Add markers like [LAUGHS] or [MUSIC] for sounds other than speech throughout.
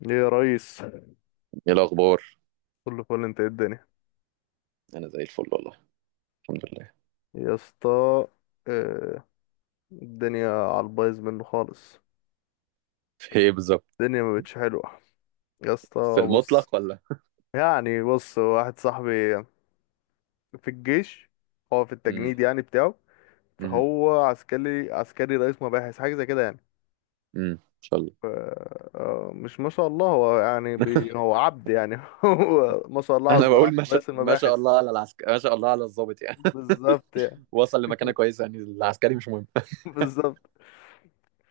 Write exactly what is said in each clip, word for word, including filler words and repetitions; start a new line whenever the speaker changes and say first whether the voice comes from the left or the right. left: ليه يا ريس؟
right: ايه الاخبار؟
left: كله فل، انت ايه الدنيا؟
right: انا زي الفل والله. الحمد لله.
left: يا اسطى. اه، الدنيا على البايظ منه خالص.
right: في ايه بالظبط؟
left: الدنيا ما بقتش حلوه يا
right: في
left: اسطى. بص
right: المطلق ولا؟
left: يعني، بص، واحد صاحبي في الجيش، هو في
right: امم.
left: التجنيد يعني بتاعه.
right: امم.
left: فهو عسكري عسكري رئيس مباحث، حاجه زي كده يعني.
right: امم. ان شاء الله.
left: ف- اه، مش ما شاء الله، هو يعني بي هو عبد يعني. [LAUGHS] هو ما شاء الله
right: انا
left: عز- على
right: بقول ما شاء
left: رئيس
right: ما شاء
left: المباحث.
right: الله على العسكري، ما شاء الله على الضابط يعني.
left: بالظبط يعني.
right: [LAUGHS] وصل لمكانه كويسه، يعني العسكري مش مهم.
left: [LAUGHS] بالظبط.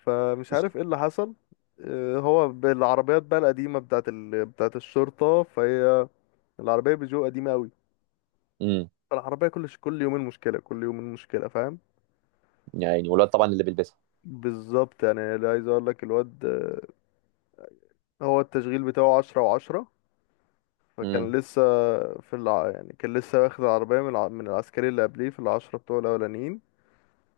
left: فمش عارف ايه اللي حصل. آه، هو بالعربيات بقى القديمة بتاعت ال... بتاعت الشرطة، فهي العربية بيجو قديمة قوي.
right: امم.
left: فالعربية كل ش... كل يومين مشكلة، كل يومين مشكلة، فاهم.
right: يا عيني، والواد طبعا اللي بيلبسها.
left: بالظبط يعني. لا، عايز اقول لك الواد آه، هو التشغيل بتاعه عشرة وعشرة. فكان
right: امم.
left: لسه في الع... يعني كان لسه واخد العربية من الع... من العسكري اللي قبليه في العشرة بتوعه الأولانيين.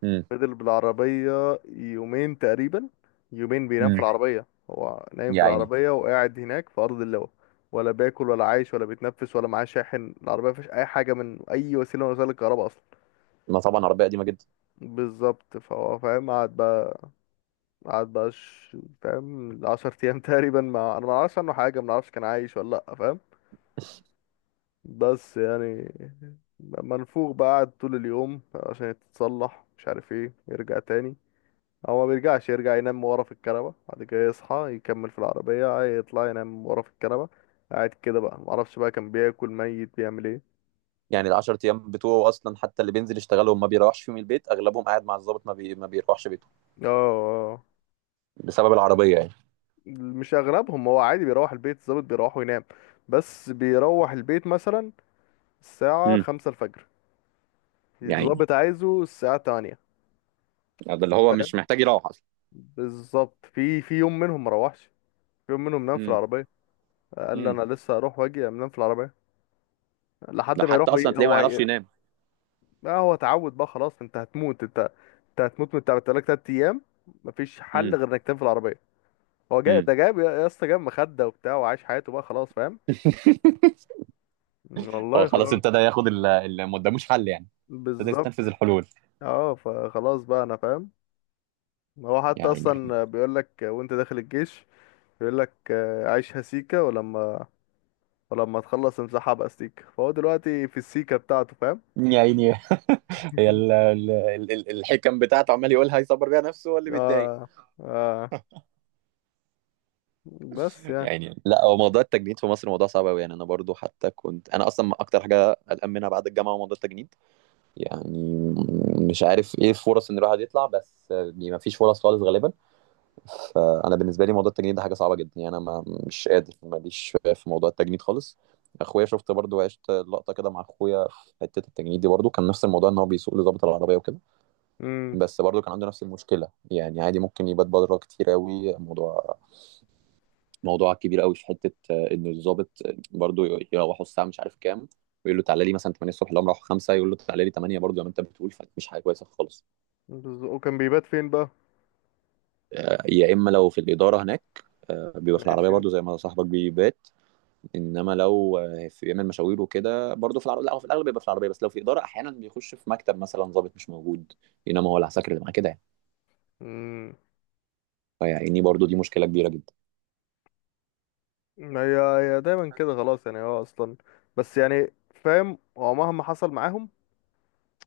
right: امم.
left: فضل بالعربية يومين تقريبا، يومين بينام في
right: امم.
left: العربية، هو نايم في
right: يا عيني.
left: العربية وقاعد هناك في أرض اللواء. ولا باكل ولا عايش ولا بيتنفس، ولا معاه شاحن. العربية مفيهاش أي حاجة من أي وسيلة من وسائل الكهرباء أصلا.
right: ما طبعا عربيه قديمه جدا.
left: بالظبط، فهو فاهم. قعد بقى قعد بقى ش- فاهم عشر أيام [LAUGHS] تقريبا. ما أنا معرفش عنه حاجة، منعرفش كان عايش ولا لأ، فاهم. بس يعني منفوخ بقى. قعد طول اليوم عشان يتصلح، مش عارف ايه، يرجع تاني. هو ما بيرجعش، يرجع ينام ورا في الكنبة، بعد كده يصحى يكمل في العربية، يطلع ينام ورا في الكنبة. قاعد كده بقى، معرفش بقى كان بياكل ميت، بيعمل ايه.
right: يعني ال عشر ايام بتوعه اصلا حتى اللي بينزل يشتغلهم ما بيروحش فيهم البيت، اغلبهم قاعد مع الضابط، ما بي... ما بيروحش بيته
left: اه، اه،
right: بسبب العربيه يعني.
left: مش اغلبهم، هو عادي بيروح البيت. الظابط بيروح وينام. بس بيروح البيت مثلا الساعة
right: امم.
left: خمسة الفجر،
right: يا عيني.
left: الظابط عايزه الساعة تمانية،
right: ده اللي هو
left: فاهم.
right: مش محتاج يروح اصلا.
left: بالظبط. في في يوم منهم مروحش، في يوم منهم نام في
right: امم.
left: العربية. قال لي
right: امم.
left: انا لسه هروح واجي انام في العربية لحد
right: ده
left: ما
right: حتى
left: يروح
right: اصلا
left: وي...
right: تلاقيه ما
left: هو.
right: يعرفش ينام.
left: ما هو تعود بقى خلاص. انت هتموت، انت انت هتموت من تعب لك تلات ايام. مفيش حل
right: امم.
left: غير انك تنام في العربيه. هو جاي
right: امم.
left: ده، جاب يا يا اسطى، جاب مخده وبتاع، وعايش حياته بقى خلاص، فاهم.
right: [LAUGHS] هو
left: والله
right: خلاص
left: خلاص.
right: ابتدى ياخد ال- اللي ما قداموش حل يعني. ابتدى
left: بالظبط.
right: يستنفذ الحلول.
left: اه، فخلاص بقى انا فاهم. هو
right: يا
left: حتى
right: عيني.
left: اصلا بيقول لك وانت داخل الجيش، بيقول لك آه، عيشها سيكه، ولما ولما تخلص امسحها بقى سيكه. فهو دلوقتي في السيكه بتاعته، فاهم.
right: يا عيني. هي ال- ال- ال- ال- الحكم بتاعته، عمال يقولها يصبر بيها نفسه هو اللي
left: [LAUGHS]
right: بيتضايق.
left: اه، اه، بس يعني.
right: يعني لا، هو موضوع التجنيد في مصر موضوع صعب قوي. يعني انا برضو حتى كنت انا اصلا اكتر حاجه قلقان منها بعد الجامعه هو موضوع التجنيد. يعني مش عارف ايه الفرص ان الواحد يطلع، بس ما فيش فرص خالص غالبا. فانا بالنسبه لي موضوع التجنيد ده حاجه صعبه جدا يعني. انا ما مش قادر ماليش في موضوع التجنيد خالص. اخويا شفت برضو، عشت لقطه كده مع اخويا في حته التجنيد دي. برضو كان نفس الموضوع ان هو بيسوق لضابط العربيه وكده.
left: امم
right: بس برضو كان عنده نفس المشكله. يعني عادي ممكن يبات بره كتير قوي. موضوع موضوع كبير قوي في حته، آه، ان الضابط برضو يروحوا الساعه مش عارف كام، ويقول له تعالى لي مثلا تمانية الصبح. لو راحوا خمسة يقول له تعالى لي تمانية برضو، زي ما انت بتقول. فمش حاجه كويسه خالص.
left: بز- وكان بيبات فين بقى؟
right: آه، يا اما لو في الاداره هناك، آه، بيبقى في العربيه
left: ماشي.
right: برضو زي ما صاحبك بيبات. انما لو آه، في بيعمل مشاوير وكده برضه في العربيه. لا، هو في الاغلب بيبقى في العربيه، بس لو في اداره احيانا بيخش في مكتب مثلا ضابط مش موجود، انما هو العساكر اللي معاه كده يعني.
left: امم.
right: فيعني برضه دي مشكله كبيره جدا.
left: هي هي دايما كده خلاص يعني، هو اصلا. بس يعني فاهم، هو مهما حصل معاهم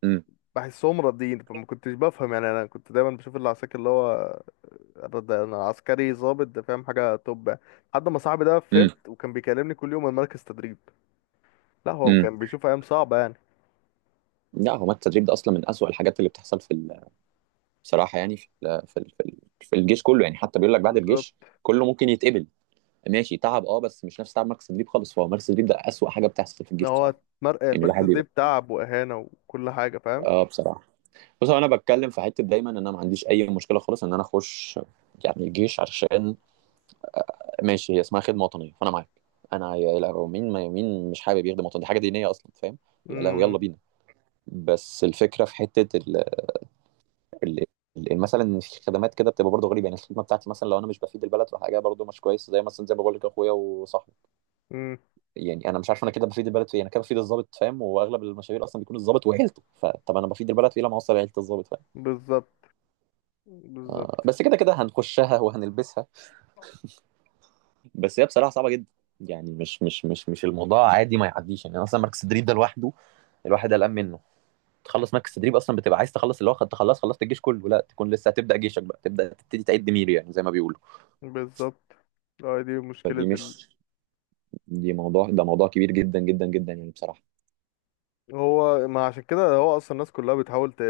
right: امم.
left: بحسهم راضيين. فما كنتش بفهم يعني. انا كنت دايما بشوف اللي عساكر اللي هو رد- انا عسكري ضابط ده، فاهم حاجه توب. لحد ما صاحبي ده
right: امم.
left: فهمت، وكان بيكلمني كل يوم من مركز تدريب. لا هو
right: امم.
left: كان بيشوف ايام صعبه يعني.
right: لا، هو مات التدريب ده اصلا من اسوأ الحاجات اللي بتحصل في ال- بصراحه. يعني في ال في ال في, ال في الجيش كله. يعني حتى بيقول لك بعد
left: بالظبط.
right: الجيش كله ممكن يتقبل. ماشي، تعب اه، بس مش نفس تعب مركز التدريب خالص. فهو مركز التدريب ده اسوأ حاجه بتحصل في
left: إن
right: الجيش
left: هو
right: بصراحه.
left: مر-
right: يعني الواحد
left: المركز ده
right: بيبقى.
left: تعب واهانه وكل حاجه، فاهم.
right: اه بصراحه. بص، هو انا بتكلم في حته دايما ان انا ما عنديش اي مشكله خالص ان انا اخش يعني الجيش، عشان ماشي هي اسمها خدمه وطنيه فانا معاك. انا يا لهوي، مين ما مين مش حابب يخدم وطن؟ دي حاجه دينيه اصلا فاهم. يا لهوي يلا
left: امم،
right: بينا. بس الفكره في حته ال... ال... ال- مثلا إن في خدمات كده بتبقى برضه غريبه. يعني الخدمه بتاعتي مثلا لو انا مش بفيد البلد في حاجه برضه مش كويس، زي مثلا زي ما بقول لك اخويا وصاحبي.
left: امم،
right: يعني انا مش عارف انا كده بفيد البلد في إيه. انا كده بفيد الضابط فاهم، واغلب المشاوير اصلا بيكون الضابط وعيلته. فطب انا بفيد البلد في ايه لما اوصل عيله الضابط فاهم.
left: بالظبط. بالظبط.
right: بس كده كده هنخشها وهنلبسها. بس هي بصراحه صعبه جدا. يعني مش مش مش مش الموضوع عادي ما يعديش يعني. اصلا مركز تدريب ده لوحده الواحد قلقان منه. تخلص مركز تدريب اصلا بتبقى عايز تخلص، اللي هو خدت تخلص خلصت الجيش كله، لا تكون لسه هتبدا جيشك بقى. تبدا تبتدي تعد ميري يعني زي ما بيقولوا.
left: بالظبط. اه، دي مشكله.
right: فدي مش، دي موضوع، ده موضوع كبير جدا جدا جدا يعني بصراحه.
left: هو ما عشان كده هو اصلا الناس كلها بتحاول ت...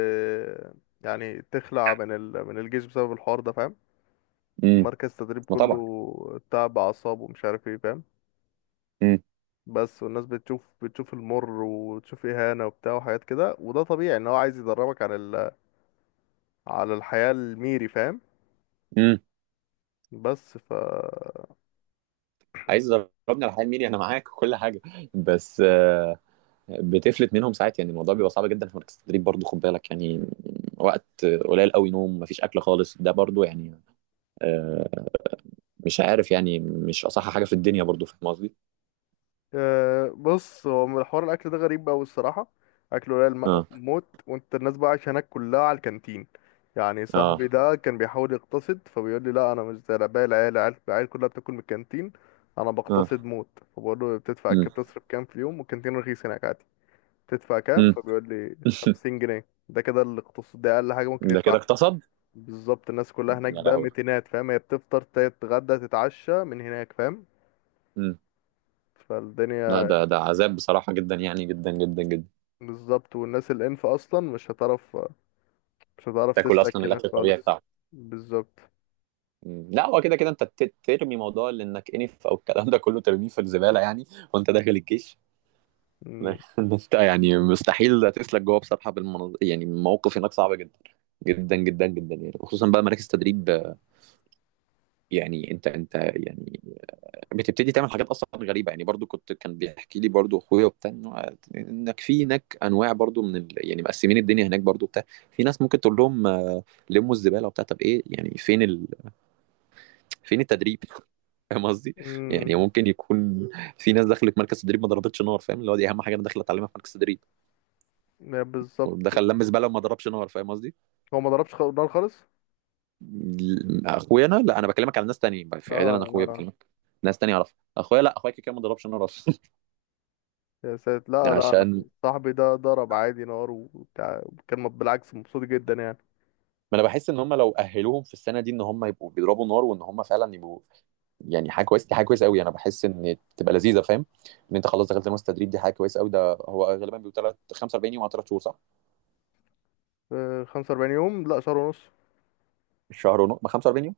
left: يعني تخلع من ال... من الجيش بسبب الحوار ده، فاهم.
right: امم.
left: مركز التدريب
right: ما طبعا.
left: كله تعب اعصاب ومش عارف ايه، فاهم.
right: امم.
left: بس والناس بتشوف بتشوف المر، وتشوف اهانه وبتاع وحاجات كده. وده طبيعي ان هو عايز يدربك على ال... على الحياه الميري، فاهم.
right: امم.
left: بس ف
right: عايز ضربني على حال ميري، انا معاك وكل حاجه. بس آه، بتفلت منهم ساعات. يعني الموضوع بيبقى صعب جدا في مركز التدريب برضه، خد بالك يعني. وقت قليل قوي نوم، مفيش اكل خالص، ده برضه يعني آه، مش عارف يعني، مش أصح حاجة في الدنيا برضه فاهم قصدي؟
left: أه بص، هو من حوار الاكل ده غريب قوي الصراحه. اكله قليل م-
right: آه.
left: موت، وانت الناس بقى عايشه هناك كلها على الكانتين. يعني
right: آه.
left: صاحبي ده كان بيحاول يقتصد، فبيقول لي لا، انا مش زي باقي العيال. العيال العيال كلها بتاكل من الكانتين، انا
right: آه.
left: بقتصد موت. فبقول له بتدفع
right: إمم.
left: كام، بتصرف كام في اليوم؟ والكانتين رخيص هناك عادي. بتدفع كام؟
right: إمم.
left: فبيقول لي
right: [LAUGHS]
left: خمسين جنيه. ده كده الاقتصاد، ده اقل حاجه ممكن
right: ده كده
left: يدفعها.
right: اغتصب؟
left: بالظبط. الناس كلها هناك
right: يا
left: بقى
right: لهوي!
left: متينات، فاهم. هي بتفطر تتغدى تتعشى من هناك، فاهم.
right: إمم. لأ،
left: فالدنيا.
right: ده ده عذاب بصراحة جدًا يعني، جدًا، جدًا، جدًا.
left: بالظبط. والناس الانف اصلا مش هتعرف، مش هتعرف
right: تاكل
left: تسلك
right: أصلًا
left: هناك
right: الأكل الطبيعي
left: خالص.
right: بتاعهم.
left: بالظبط.
right: إمم. لأ، هو كده، كده أنت ت ترمي موضوع لإنك أنف أو الكلام ده كله ترميه في الزبالة يعني. وأنت داخل الجيش.
left: مم.
right: [LAUGHS] إن أنت يعني مستحيل هتسلك جوه بصراحة بالمناظ. يعني المواقف هناك صعبة جدًا، جدًا، جدًا، جدًا يعني. وخصوصًا بقى مراكز تدريب، آه، يعني أنت أنت يعني بتبتدي تعمل حاجات اصلا غريبه. يعني برضو كنت كان بيحكي لي برضو اخويا وبتاع إنه- انك في هناك انواع برضو من ال... يعني مقسمين الدنيا هناك برضو بتاع. في ناس ممكن تقول لهم آه، لموا الزباله وبتاع. طب ايه يعني؟ فين ال... فين التدريب؟ [LAUGHS] فاهم قصدي. يعني
left: مم.
right: ممكن يكون في ناس دخلت مركز تدريب ما ضربتش نار فاهم، اللي هو دي اهم حاجه انا داخل اتعلمها في مركز تدريب،
left: يا بالظبط،
right: ودخل لم زباله وما ضربش نار فاهم قصدي.
left: هو ما ضربش خ- نار خالص.
right: ال- اخويا انا، لا، انا بكلمك على ناس تانية في عيد، انا
left: اه.
right: اخويا
left: آه.
right: بكلمك. ناس تانية اعرفها، اخويا لا، اخويا كده كده ما ضربش نار اصلا.
left: يا ساتر،
right: [LAUGHS]
left: لا، لا، أنا.
right: عشان
left: صاحبي ده ضرب عادي نار وبتاع، كان بالعكس مبسوط جدا يعني.
right: ما انا بحس ان هم لو اهلوهم في السنه دي ان هم يبقوا بيضربوا نار، وان هم فعلا يبقوا يعني حاجه كويسه. دي حاجه كويسه قوي، انا بحس ان تبقى لذيذه فاهم ان انت خلاص دخلت المستر تدريب دي حاجه كويسه قوي. ده هو غالبا بيبقى تلات- خمسة واربعين يوم او تلاتة شهور صح؟
left: آه، خمسة واربعين يوم. لا، شهر ونص.
right: شهر ونص، ما خمسة واربعين يوم؟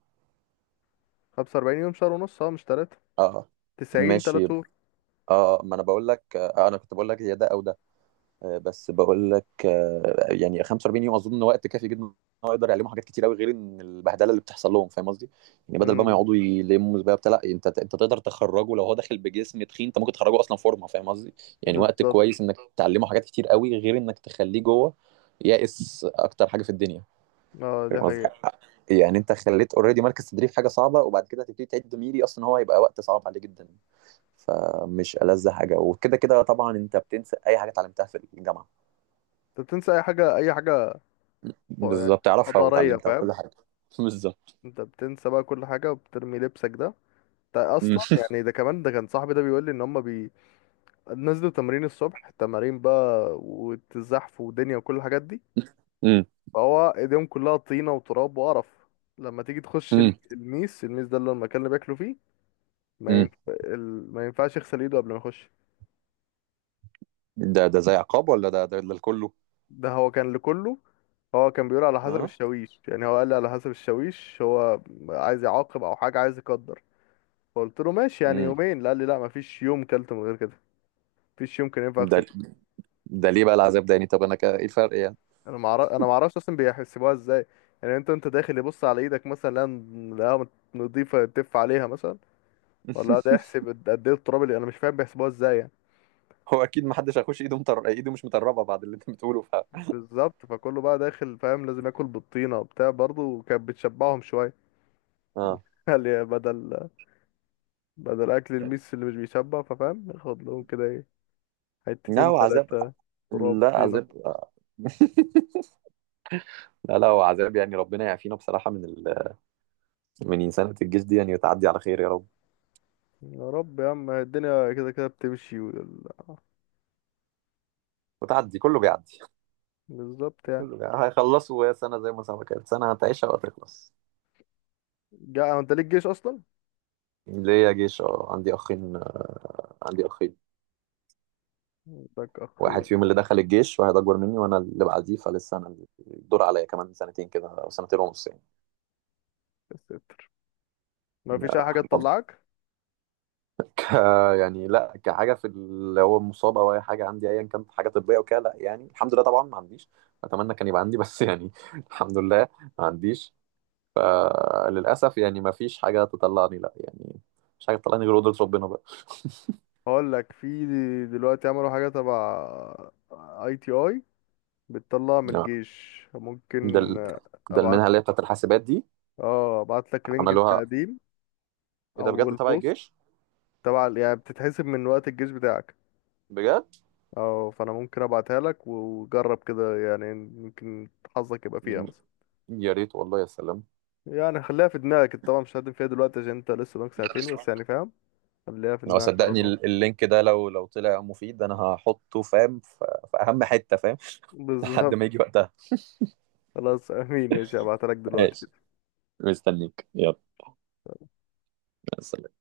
left: خمسة واربعين يوم، شهر ونص، اه، مش تلاتة.
right: اه. آه.
left: تسعين، تلات
right: ماشي.
left: شهور.
right: اه، ما انا بقول لك آه انا كنت بقول لك يا ده او ده. آه، بس بقول لك، آه، يعني خمسة واربعين يوم اظن وقت كافي جدا ان هو يقدر يعلمهم حاجات كتير قوي، غير ان البهدله اللي بتحصل لهم فاهم قصدي؟ يعني بدل بقى ما
left: امم.
right: يقعدوا يلموا بقى بتاع، لا انت انت تقدر تخرجه، لو هو داخل بجسم تخين انت ممكن تخرجه اصلا فورمه فاهم قصدي؟ يعني وقت
left: بالظبط.
right: كويس انك تعلمه حاجات كتير قوي، غير انك تخليه جوه يائس اكتر حاجه في الدنيا
left: اه،
right: فاهم
left: دي
right: قصدي؟
left: حقيقة.
right: يعني انت خليت اوريدي مركز تدريب حاجه صعبه، وبعد كده هتبتدي تعد ميري، اصلا هو هيبقى وقت صعب عليه جدا. فمش ألذ حاجه. وكده كده طبعا انت بتنسى اي حاجه اتعلمتها في الجامعه.
left: انت بتنسى اي حاجة، اي حاجة يعني
right: بالظبط تعرفها
left: حضارية،
right: وتعلمتها
left: فاهم.
right: وكل حاجة. [LAUGHS] بالظبط.
left: انت بتنسى بقى كل حاجة، وبترمي لبسك ده. ده
right: مم.
left: اصلا يعني، ده كمان، ده كان صاحبي ده بيقول لي ان هم بي... نزلوا تمرين الصبح، تمارين بقى والزحف ودنيا وكل الحاجات دي.
right: مم.
left: فهو ايديهم كلها طينه وتراب وقرف. لما تيجي تخش ال-
right: مم.
left: الميس، الميس ده اللي هو المكان اللي بياكلوا فيه، ما
right: مم.
left: ينف... ال... ما ينفعش يغسل ايده قبل ما يخش.
right: ده ده زي عقاب ولا ده ده للكله؟
left: ده هو كان لكله. هو كان بيقول على حسب
right: اه.
left: الشاويش. يعني هو قال لي على حسب الشاويش، هو عايز يعاقب او حاجه، عايز يقدر. فقلت له ماشي، يعني
right: مم.
left: يومين؟ لا، قال لي لا، مفيش يوم كلت من غير كده، مفيش يوم كان ينفع
right: ده
left: اغسل.
right: ده ليه بقى العذاب ده؟ يعني طب انا كا- ايه الفرق يعني؟
left: انا ما اعرف انا ما اعرفش اصلا بيحسبوها ازاي يعني. انت، انت داخل يبص على ايدك مثلا؟ لا، لا، نضيفه، تف عليها مثلا؟ ولا ده
right: [LAUGHS]
left: يحسب قد قد ايه التراب؟ اللي انا مش فاهم بيحسبوها ازاي يعني.
right: هو اكيد ما حدش هيخش ايده مطر... ايده مش مطربه بعد اللي انت بتقوله ف
left: بالظبط، فكله بقى داخل، فاهم، لازم ياكل بالطينه وبتاع. برضه كانت بتشبعهم شويه.
right: اه.
left: [LAUGHS] قال يا بدل، بدل اكل الميس اللي مش بيشبع، ففاهم ياخد لهم كده ايه،
right: لا
left: حتتين
right: هو عذاب.
left: تلاتة، تراب
right: لا
left: طينه.
right: عذاب آه. [LAUGHS] لا لا، هو عذاب. يعني ربنا يعافينا بصراحه من ال... من انسانه الجيش دي، يعني وتعدي على خير يا رب.
left: يا رب. يا عم، الدنيا كده كده بتمشي وال-
right: وتعدي، كله بيعدي.
left: بالظبط يعني.
right: كله بيعدي. هيخلصوا يا سنه، زي ما سنه كانت سنه هتعيشها وهتخلص.
left: جا انت ليك جيش اصلا؟
right: ليا جيش، اه، عندي اخين. عندي اخين.
left: لك اخي يا
right: واحد فيهم اللي دخل الجيش، واحد اكبر مني وانا اللي بعديه، فلسه انا الدور عليا كمان سنتين كده او سنتين ونص يعني.
left: ستي. ما
right: يا
left: فيش اي حاجه
right: حفظ. [LAUGHS]
left: تطلعك؟
right: ك... يعني لا، كحاجه في اللي هو مصاب او اي حاجه عندي ايا كانت حاجه طبيه وكده لا، يعني الحمد لله طبعا ما عنديش. اتمنى كان يبقى عندي بس يعني [LAUGHS] الحمد لله، ما عنديش. آه، للاسف يعني ما فيش حاجه تطلعني لا يعني، مش حاجه تطلعني غير قدره ربنا بقى.
left: هقول لك، في دلوقتي عملوا حاجه تبع اي تي اي بتطلع من
right: آه،
left: الجيش،
right: ده
left: ممكن.
right: ال... ده
left: ابعت.
right: المنحه اللي هي بتاعت الحاسبات دي.
left: اه، ابعت لك لينك
right: عملوها؟
left: التقديم
right: ايه ده
left: او
right: بجد؟ تبع
left: البوست
right: الجيش؟
left: تبع ال- يعني بتتحسب من وقت الجيش بتاعك.
right: بجد؟
left: اه، فانا ممكن ابعتها لك، وجرب كده، يعني ممكن حظك يبقى فيها مثلا.
right: يا ريت والله، يا سلام.
left: يعني خليها في دماغك. انت طبعا مش هتقدم فيها دلوقتي عشان انت لسه قدامك ساعتين، بس يعني فاهم، خليها في
right: هو
left: دماغك على
right: صدقني
left: طول.
right: ال- اللينك ده لو لو طلع مفيد انا هحطه فاهم في في اهم حتة فاهم.
left: [LAUGHS]
right: [LAUGHS] لحد
left: بالظبط.
right: ما يجي وقتها.
left: خلاص، امين. ماشي، هبعتها لك دلوقتي.
right: ماشي. مستنيك، يلا مع السلامة.